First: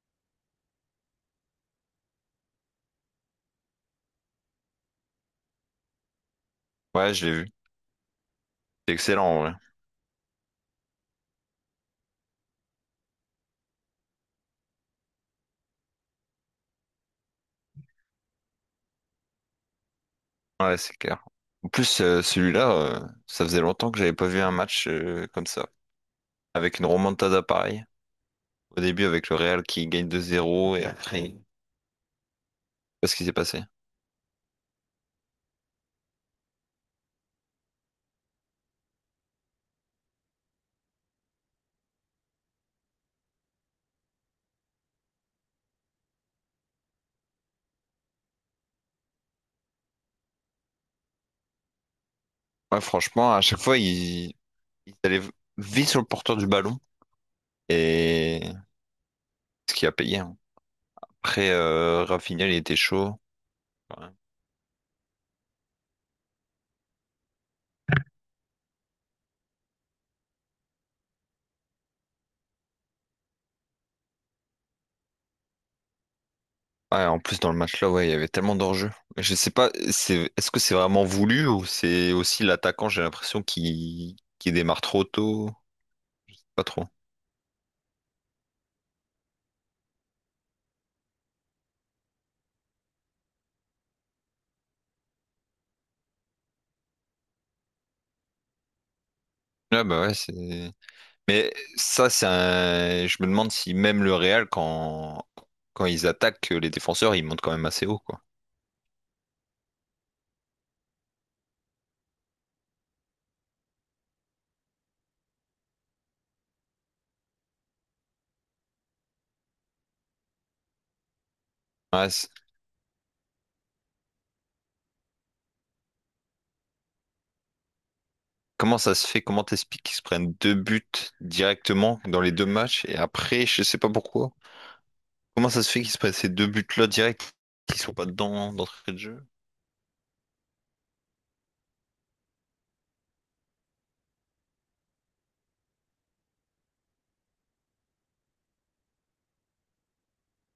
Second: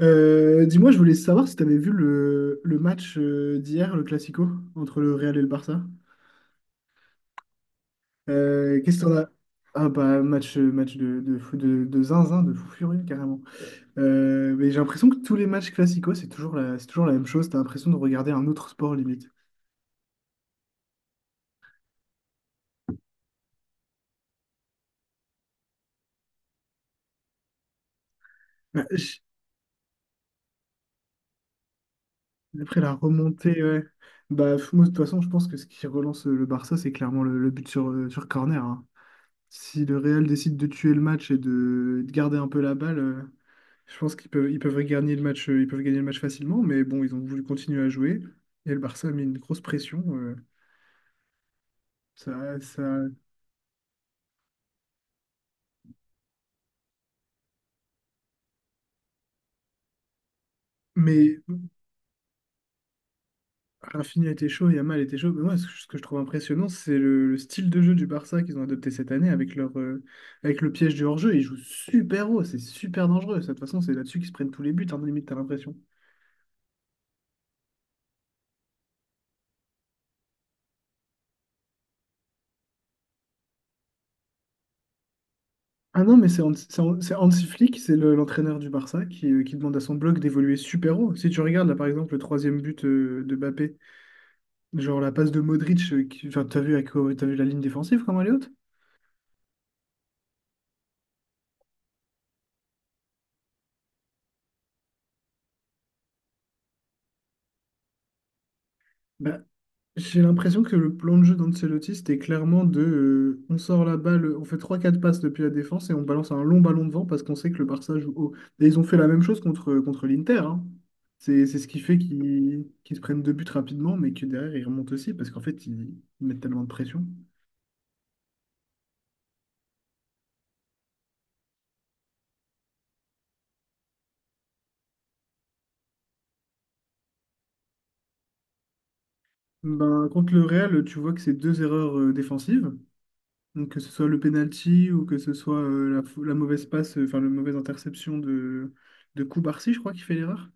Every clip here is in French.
Dis-moi, je voulais savoir si tu avais vu le match d'hier, le Classico, entre le Real et le Barça. Ouais, je l'ai vu. C'est Qu'est-ce que t'en excellent, as? en vrai. Ah bah match, de zinzin, de fou furieux carrément. Mais j'ai l'impression que tous les matchs Classico, c'est toujours la même chose. T'as l'impression de regarder un autre sport limite. Ouais, c'est clair. En plus, celui-là, ça faisait longtemps que j'avais pas vu un match comme ça. Avec une remontada pareille. Au Bah, début, j- avec le Real qui gagne deux zéro et après, je sais Après la pas ce qui s'est remontée, passé. ouais. Moi, de toute façon, je pense que ce qui relance le Barça, c'est clairement le but sur corner, hein. Si le Real décide de tuer le match et de garder un peu la balle. Je pense qu'ils peuvent gagner le match, ils peuvent gagner le match facilement, mais bon, ils ont voulu continuer à jouer. Et le Barça a mis une grosse pression. Ça, Ouais, ça... franchement, à chaque fois, ils allaient vite sur le porteur du ballon. Et ce qui a payé, hein. Mais Après, Rafinha, il était chaud. Ouais. Rafinha était chaud, Yamal était chaud. Mais moi, ce que je trouve impressionnant, c'est le style de jeu du Barça qu'ils ont adopté cette année avec avec le piège du hors-jeu. Ils jouent super haut, c'est super dangereux. Ça, de toute façon, c'est là-dessus qu'ils se prennent tous les buts, hein, limite, t'as l'impression. Ouais, en plus, dans le match-là, ouais, il y avait tellement d'enjeux. Mais je sais pas, c'est, est-ce que c'est vraiment voulu ou c'est aussi l'attaquant, j'ai l'impression, qui démarre trop tôt? Ah non, mais c'est Hans, Pas c'est trop. Hans- c'est Hansi Flick, c'est l'entraîneur du Barça qui demande à son bloc d'évoluer super haut. Si tu regardes là par exemple le troisième but de Mbappé. Genre la passe de Modric, enfin, t'as vu, t'as vu la ligne défensive comment elle est haute? Ah bah ouais, c'est. Mais ça, c'est un. Je me demande si même le Real, quand ils attaquent les défenseurs, ils montent quand même assez haut, quoi. Bah, j'ai l'impression que le plan de jeu d'Ancelotti, c'était clairement de on sort la balle, on fait trois quatre passes depuis la défense et on balance un long ballon devant parce qu'on sait que le Barça joue haut. Et ils ont fait la même chose contre l'Inter, hein. C'est ce qui fait Ouais, c'est. qu'ils se prennent deux buts rapidement, mais que derrière ils remontent aussi parce qu'en fait ils mettent tellement de pression. Comment ça se fait? Comment t'expliques qu'ils se prennent deux buts directement dans les deux matchs et après, je sais pas pourquoi. Comment ça se fait qu'ils se prennent ces deux buts-là direct, qui sont pas dedans d'entrée de jeu? Ben, contre le Real, tu vois que c'est deux erreurs défensives. Donc, que ce soit le penalty ou que ce soit la mauvaise passe, enfin la mauvaise interception de Koubarsi, je crois, qui fait l'erreur.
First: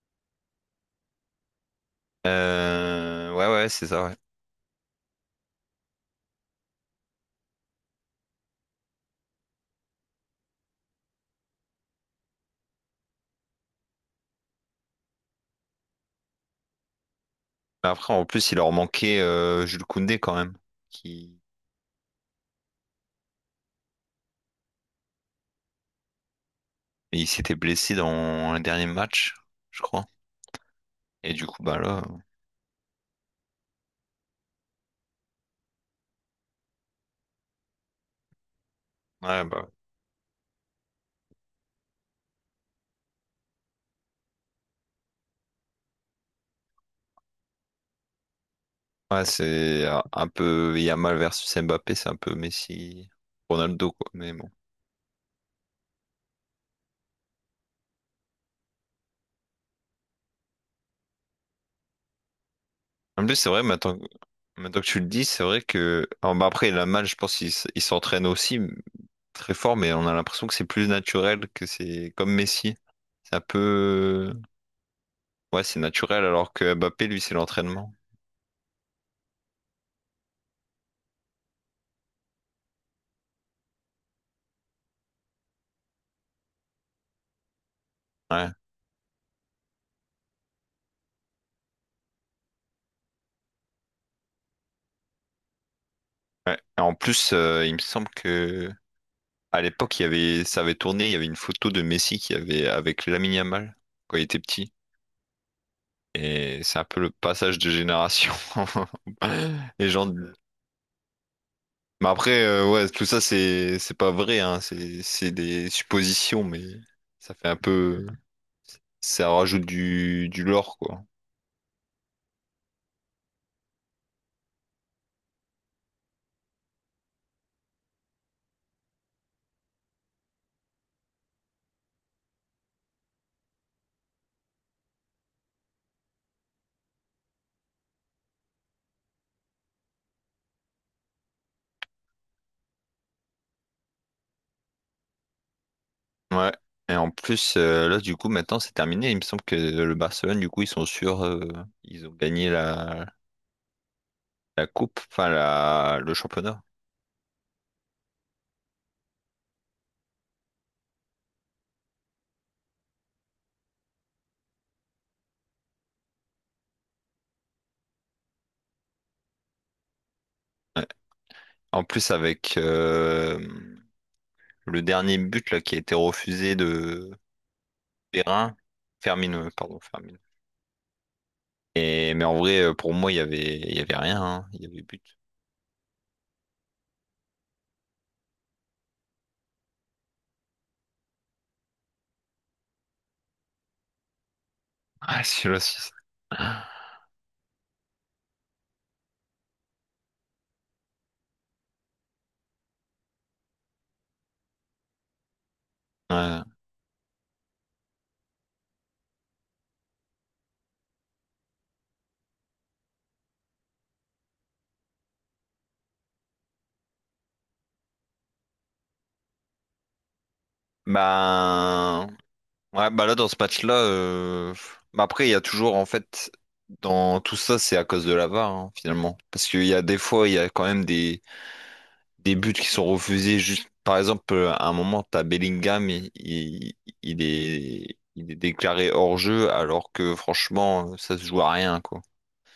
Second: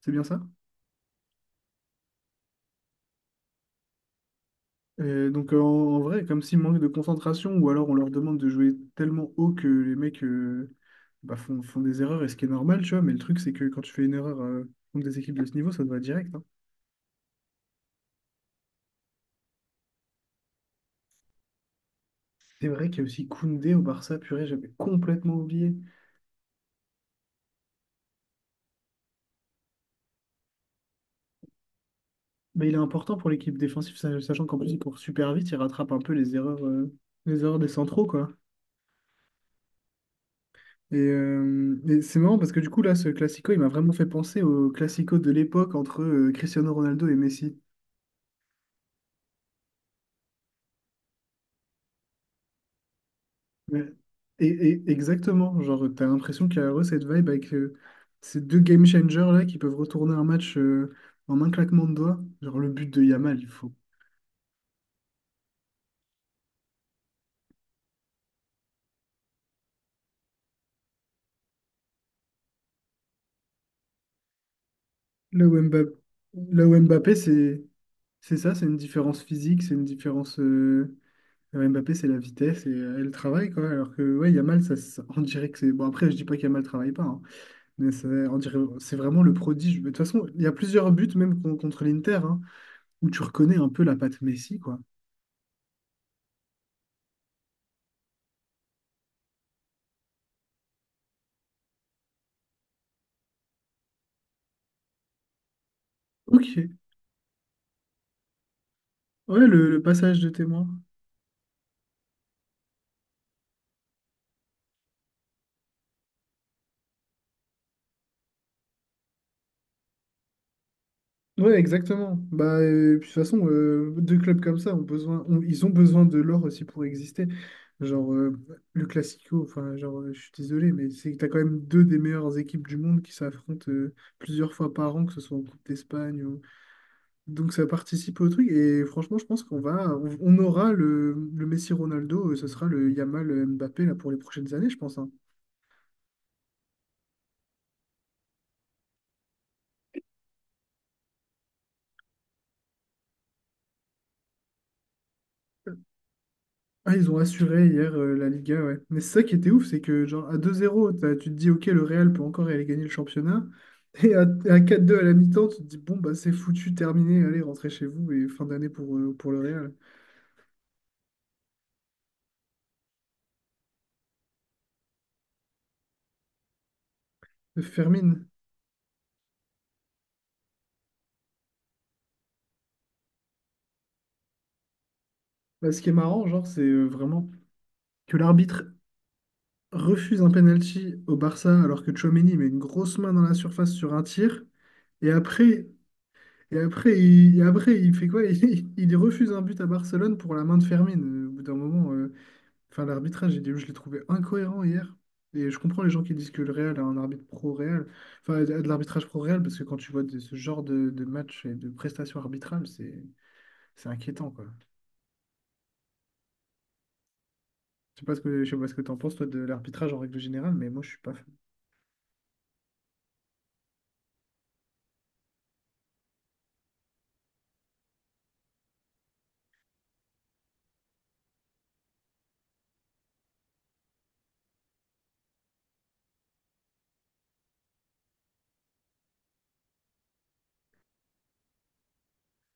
C'est bien ça? Ouais, ouais, c'est ça. Ouais. Donc en vrai, comme s'il manque de concentration, ou alors on leur demande de jouer tellement haut que les mecs bah, font des erreurs, et ce qui est normal, tu vois, mais le truc c'est que quand tu fais une erreur contre des équipes de ce niveau, ça te va direct, hein. Mais après, en plus, il leur manquait Jules Koundé quand même, qui, C'est vrai qu'il y a aussi Koundé au Barça, purée, j'avais complètement oublié. et il s'était blessé dans le dernier match, je crois. Et du coup, bah là. Mais il est important pour l'équipe défensive, sachant qu'en plus il court super vite, il rattrape un peu les erreurs des centraux, quoi. Ouais, bah, ouais. Et c'est marrant parce que du coup, là, ce classico, il m'a vraiment fait penser au classico de l'époque entre Cristiano Ronaldo et Messi. Ouais, c'est un peu Yamal versus Mbappé, c'est un peu Messi, Ouais. Ronaldo, quoi. Mais bon. Exactement, genre, t'as l'impression qu'il y a vraiment cette vibe avec ces deux game changers là qui peuvent retourner un match en un claquement de doigts. Genre, le but de En plus, Yamal, il c'est vrai, faut. Maintenant que tu le dis, c'est vrai que. Alors, bah, après, Yamal, je pense il s'entraîne aussi très fort, mais on a l'impression que c'est plus naturel, que c'est comme Messi. C'est un peu. Là où Ouais, c'est Mbappé, naturel, alors là que où Mbappé, Mbappé, lui, c'est c'est l'entraînement. c'est ça, c'est une différence physique, c'est une différence. Mbappé, c'est la vitesse et le travail, quoi. Alors que, ouais, Yamal, on dirait que c'est. Bon, après, je dis pas qu'Yamal travaille pas, hein. Mais c'est, on Ouais. dirait, c'est vraiment le prodige. Mais de toute façon, il y a plusieurs buts, même contre l'Inter, hein, où tu reconnais un peu la patte Messi, quoi. Ouais. Et en plus, il me semble que. À l'époque, il y avait, ça avait tourné, il y avait une photo de Messi qui avait avec Lamine Yamal quand il était petit. Et Ok. c'est un peu le passage de génération. Ouais, le Les gens. passage de témoin. Mais après, ouais, tout ça, c'est pas vrai, hein. C'est des suppositions, mais ça fait un peu. Ça rajoute du lore, quoi. Ouais, exactement. Bah, puis de toute façon, deux clubs comme ça ont ils ont besoin de l'or aussi pour exister. Genre, le Classico, enfin, genre, je suis désolé, mais c'est que t'as quand même deux des meilleures équipes du monde qui s'affrontent plusieurs fois par an, que ce soit en Coupe d'Espagne. Donc ça participe au truc et franchement je pense qu'on aura le Messi Ronaldo, ce sera le Yamal Mbappé là pour les prochaines années je pense, hein. Ouais. Et en plus, là, du coup, maintenant, c'est terminé. Il me semble que le Barcelone, du coup, ils sont sûrs. Ils ont gagné la coupe, enfin, le championnat. Ah ils ont assuré hier la Liga, ouais. Mais c'est ça qui était ouf, c'est que genre à 2-0 tu te dis ok, le Real peut encore aller gagner le championnat et à 4-2 à la mi-temps, tu te dis bon bah c'est foutu, terminé, allez rentrez chez vous et fin d'année pour le Real. Ouais. En plus, avec le dernier but là, qui a été refusé de. Fermin. Perrin, Fermine, pardon, Fermine. Et, mais en vrai, pour moi, il y avait rien, hein. Il y avait but. Bah, ce qui est marrant genre c'est vraiment que l'arbitre refuse un penalty au Barça alors que Tchouaméni met une grosse main dans la surface sur un tir. Et Ah, celui-là, après, si. et après, il fait quoi? Il refuse un but à Barcelone pour la main de Fermin. Au bout d'un moment, enfin, l'arbitrage, j'ai dit, je l'ai trouvé incohérent hier. Et je comprends les gens qui disent Ouais. que le Real a un arbitre pro-Real, enfin, a de l'arbitrage pro-Real, parce que quand tu vois ce genre de match et de prestations arbitrales, c'est inquiétant, quoi. Je sais pas ce que, je sais pas ce que t'en penses, toi, de l'arbitrage en règle générale, mais moi, je suis pas fan. Bah, ouais, bah là, dans ce match-là, bah après, il y a toujours, en fait, dans tout ça, c'est à cause de la VAR, hein, finalement. Parce qu'il y a des fois, il y a quand même des buts qui sont refusés. Juste, par exemple, à un moment, t'as Bellingham, il est déclaré hors-jeu, alors que franchement, ça se joue à rien, quoi.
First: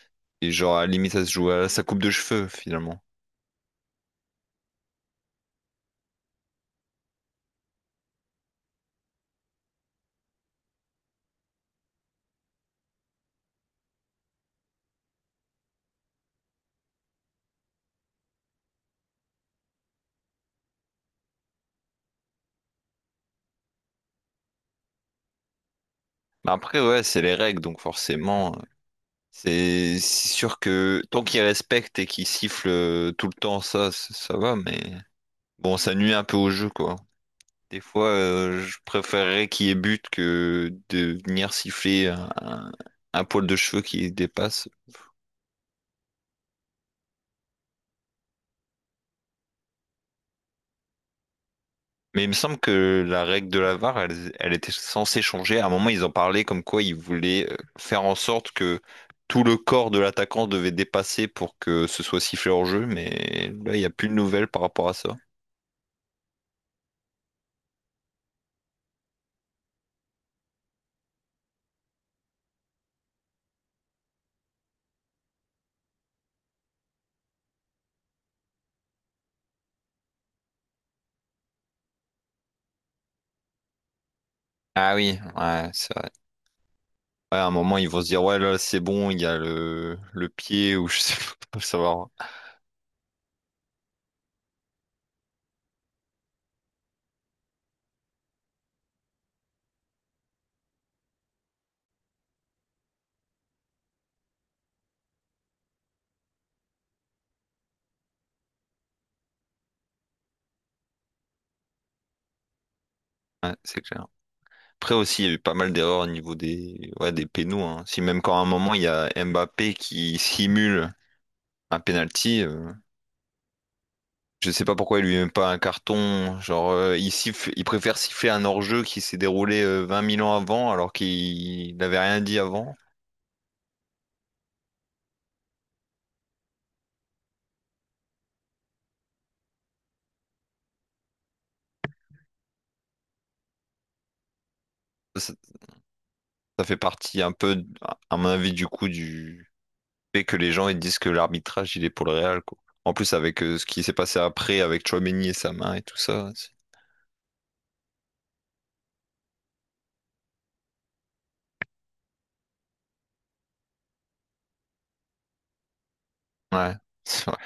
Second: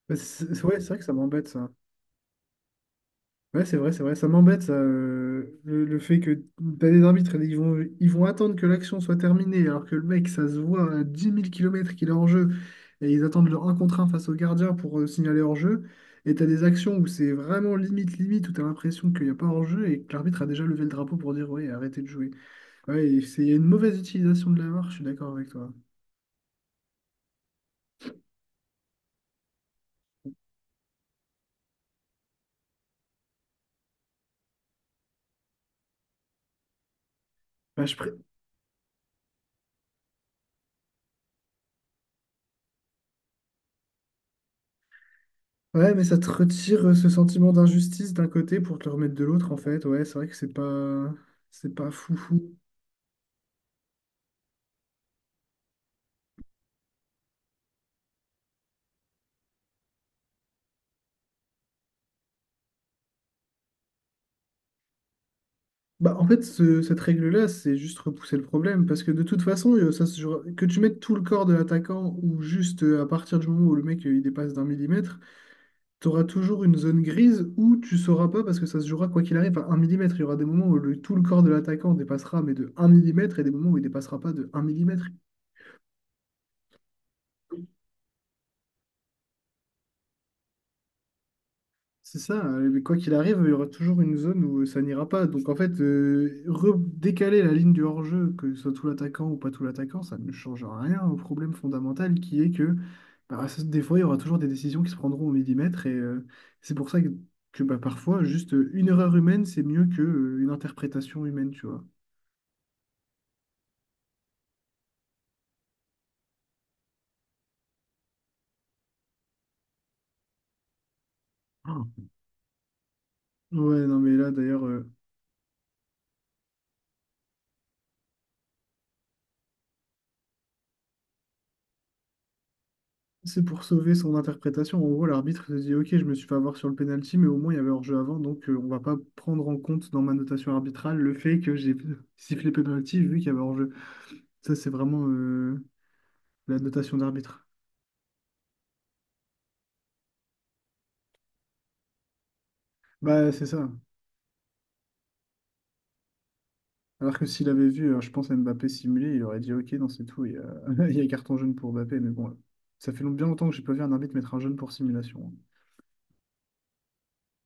Bah, Et genre, ouais, à la c'est vrai que ça limite, ça se m'embête, joue ça. à sa coupe de cheveux, finalement. Ouais, c'est vrai, c'est vrai. Ça m'embête, ça, le fait que t'as des arbitres, ils vont attendre que l'action soit terminée, alors que le mec, ça se voit à 10 000 km qu'il est hors jeu, et ils attendent leur 1 contre un face au gardien pour signaler hors jeu. Et t'as des actions où c'est vraiment limite, limite, où t'as l'impression qu'il n'y a pas hors jeu et que l'arbitre a déjà levé le drapeau pour dire, ouais, arrêtez de jouer. Ouais, et c'est il y a une mauvaise utilisation de la VAR, je suis d'accord avec toi. Mais après, ouais, c'est les règles, donc forcément, c'est sûr que tant qu'ils respectent et qu'ils sifflent tout le temps, ça va, mais bon, ça nuit un peu au jeu, quoi. Des Bah, je fois, pré- je préférerais qu'il y ait but que de venir siffler un, un poil de cheveux qui dépasse. Ouais, mais ça te retire ce sentiment d'injustice d'un côté pour te le remettre de l'autre, en fait. Ouais, c'est vrai que c'est pas Mais il me foufou. semble que la règle de la VAR, elle était censée changer. À un moment, ils en parlaient comme quoi ils voulaient faire en sorte que tout le corps de l'attaquant devait dépasser pour que ce soit sifflé hors jeu. Mais là, il n'y a plus de nouvelles par rapport à ça. Bah, en fait, cette règle-là, c'est juste repousser le problème, parce que de toute façon, que tu mettes tout le corps de l'attaquant ou juste à partir du moment où le mec il dépasse d'un millimètre, tu auras toujours une zone grise où tu sauras pas, parce que ça se jouera quoi qu'il arrive à un millimètre. Il y aura des moments où tout le corps de l'attaquant dépassera, mais de un millimètre, et des moments où il dépassera pas de un Ah millimètre. oui, ouais, c'est vrai. Ouais, à un moment, ils vont se dire, ouais, là, c'est bon, il y a le pied ou je sais pas, faut le savoir. C'est ça, mais quoi qu'il arrive, il y aura toujours une zone où ça n'ira pas. Donc en fait, redécaler la ligne du hors-jeu, que ce soit tout l'attaquant ou pas tout l'attaquant, ça ne change rien au problème fondamental qui est que bah, ça- des fois, il y aura toujours des décisions qui se prendront au millimètre. Et c'est pour ça que, bah, parfois, juste une erreur humaine, c'est mieux qu'une interprétation humaine, tu vois. Ouais, c'est clair. Après aussi, il y a eu pas mal d'erreurs au niveau ouais, des pénaux, hein. Si même quand à un moment, il y a Mbappé qui simule un Oh. penalty, Ouais, non, mais là, je d'ailleurs. sais pas pourquoi il lui met pas un carton. Genre, il préfère siffler un hors-jeu qui s'est déroulé 20 000 ans avant alors qu'il n'avait rien dit avant. C'est pour sauver son interprétation. En gros, l'arbitre se dit, OK, je me suis fait avoir sur le penalty, mais au moins il y avait hors-jeu avant, donc on va pas prendre en compte dans ma notation arbitrale le fait que j'ai sifflé penalty vu qu'il y avait hors-jeu. Ça, c'est vraiment Ça, la ça fait notation partie un d'arbitre. peu, à mon avis, du coup, du fait que les gens ils disent que l'arbitrage il est pour le Real, quoi. En plus, Bah, avec c'est ce ça. qui s'est passé après avec Tchouaméni et sa main et tout ça. C'est. Alors que s'il avait vu, je pense, à Mbappé simuler, il aurait dit, OK, non, c'est tout, il y a, il y a carton jaune pour Mbappé, mais bon, ça fait bien longtemps que j'ai pas vu un arbitre mettre un jaune pour simulation. Ouais. C'est vrai.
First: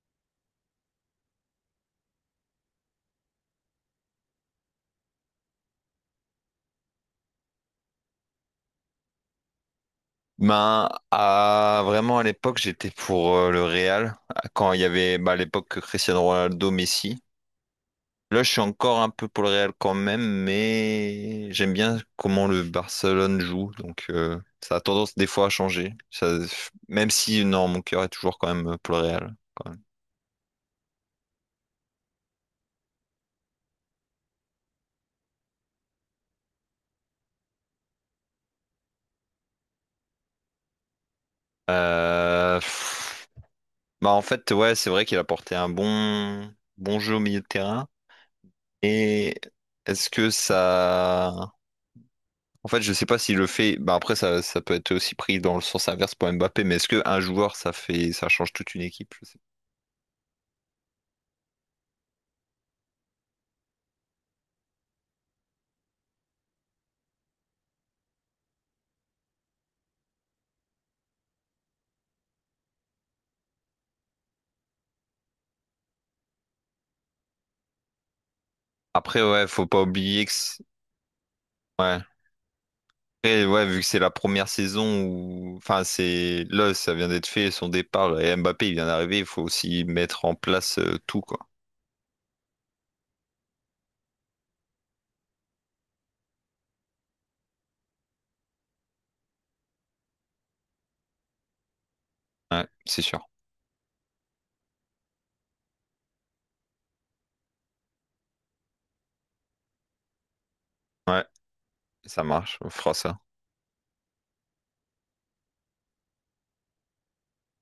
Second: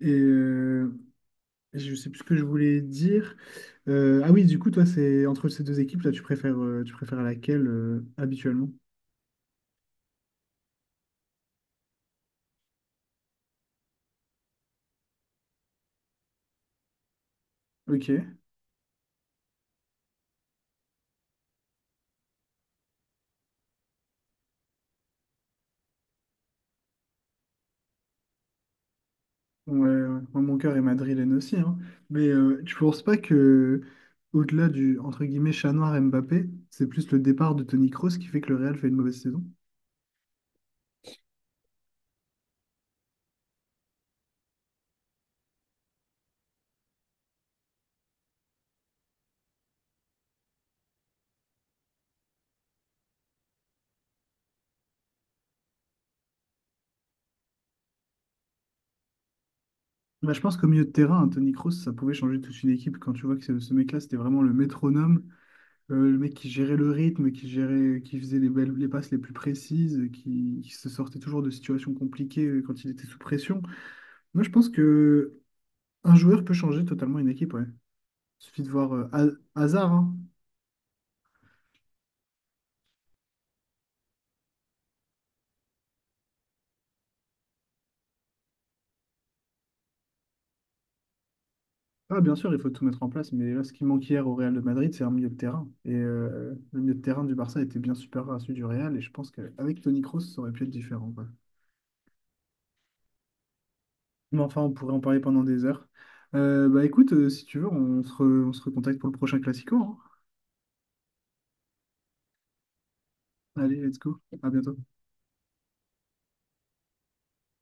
Et, euh, Je sais plus ce que je voulais dire. Ah oui, du coup, toi, c'est entre ces deux équipes, là, tu préfères laquelle habituellement? Vraiment à l'époque, j'étais pour le Real quand il y avait bah, à l'époque Cristiano Ronaldo, Messi. Ok. Ouais, Là, je suis encore un peu pour le Real quand même, mais j'aime bien comment le Barcelone joue. Donc, ça a tendance des fois à changer. Ça, même si, non, mon cœur est toujours quand même pour le Real, quand ouais. même. Moi, mon cœur est madrilène aussi, hein. Mais tu penses pas que, au-delà du entre guillemets chat noir Mbappé, c'est plus le départ de Toni Kroos qui fait que le Real fait une mauvaise saison? Euh, pff, bah, en fait, ouais, c'est vrai qu'il a porté un bon jeu au milieu de terrain. Et est-ce que ça. En fait, je sais pas s'il le fait. Bah, après, ça peut être aussi pris dans le sens inverse pour Mbappé, mais est-ce qu'un joueur, ça change toute une équipe? Je sais pas. Bah, je pense qu'au milieu de terrain, un Toni Kroos, ça pouvait changer toute une équipe quand tu vois que ce mec-là, c'était vraiment le métronome. Le mec qui gérait le rythme, qui gérait, qui faisait les belles, les passes les plus précises, qui se sortait toujours de situations compliquées quand il était sous pression. Moi, je pense que un joueur peut changer totalement une équipe, ouais. Suffit de voir Après, ouais, faut pas Hazard, hein. oublier que. C'est. Ouais. Après, ouais, vu que c'est la première saison où, enfin, c'est là, ça vient d'être fait, son départ, et Mbappé, il vient d'arriver, il faut aussi mettre en place tout, quoi. Ah, bien sûr, il faut tout mettre en place, mais là, ce qui manquait hier au Real de Madrid, c'est un milieu de terrain. Et le milieu de terrain du Barça était bien supérieur à celui du Real, et je pense qu'avec Toni Kroos, ça aurait pu être différent, quoi. Ouais, c'est sûr. Mais enfin, on pourrait en parler pendant des heures. Bah écoute, si tu veux, on se recontacte pour le prochain Classico, hein. Ouais, ça marche, on fera ça. Allez, let's go. À bientôt.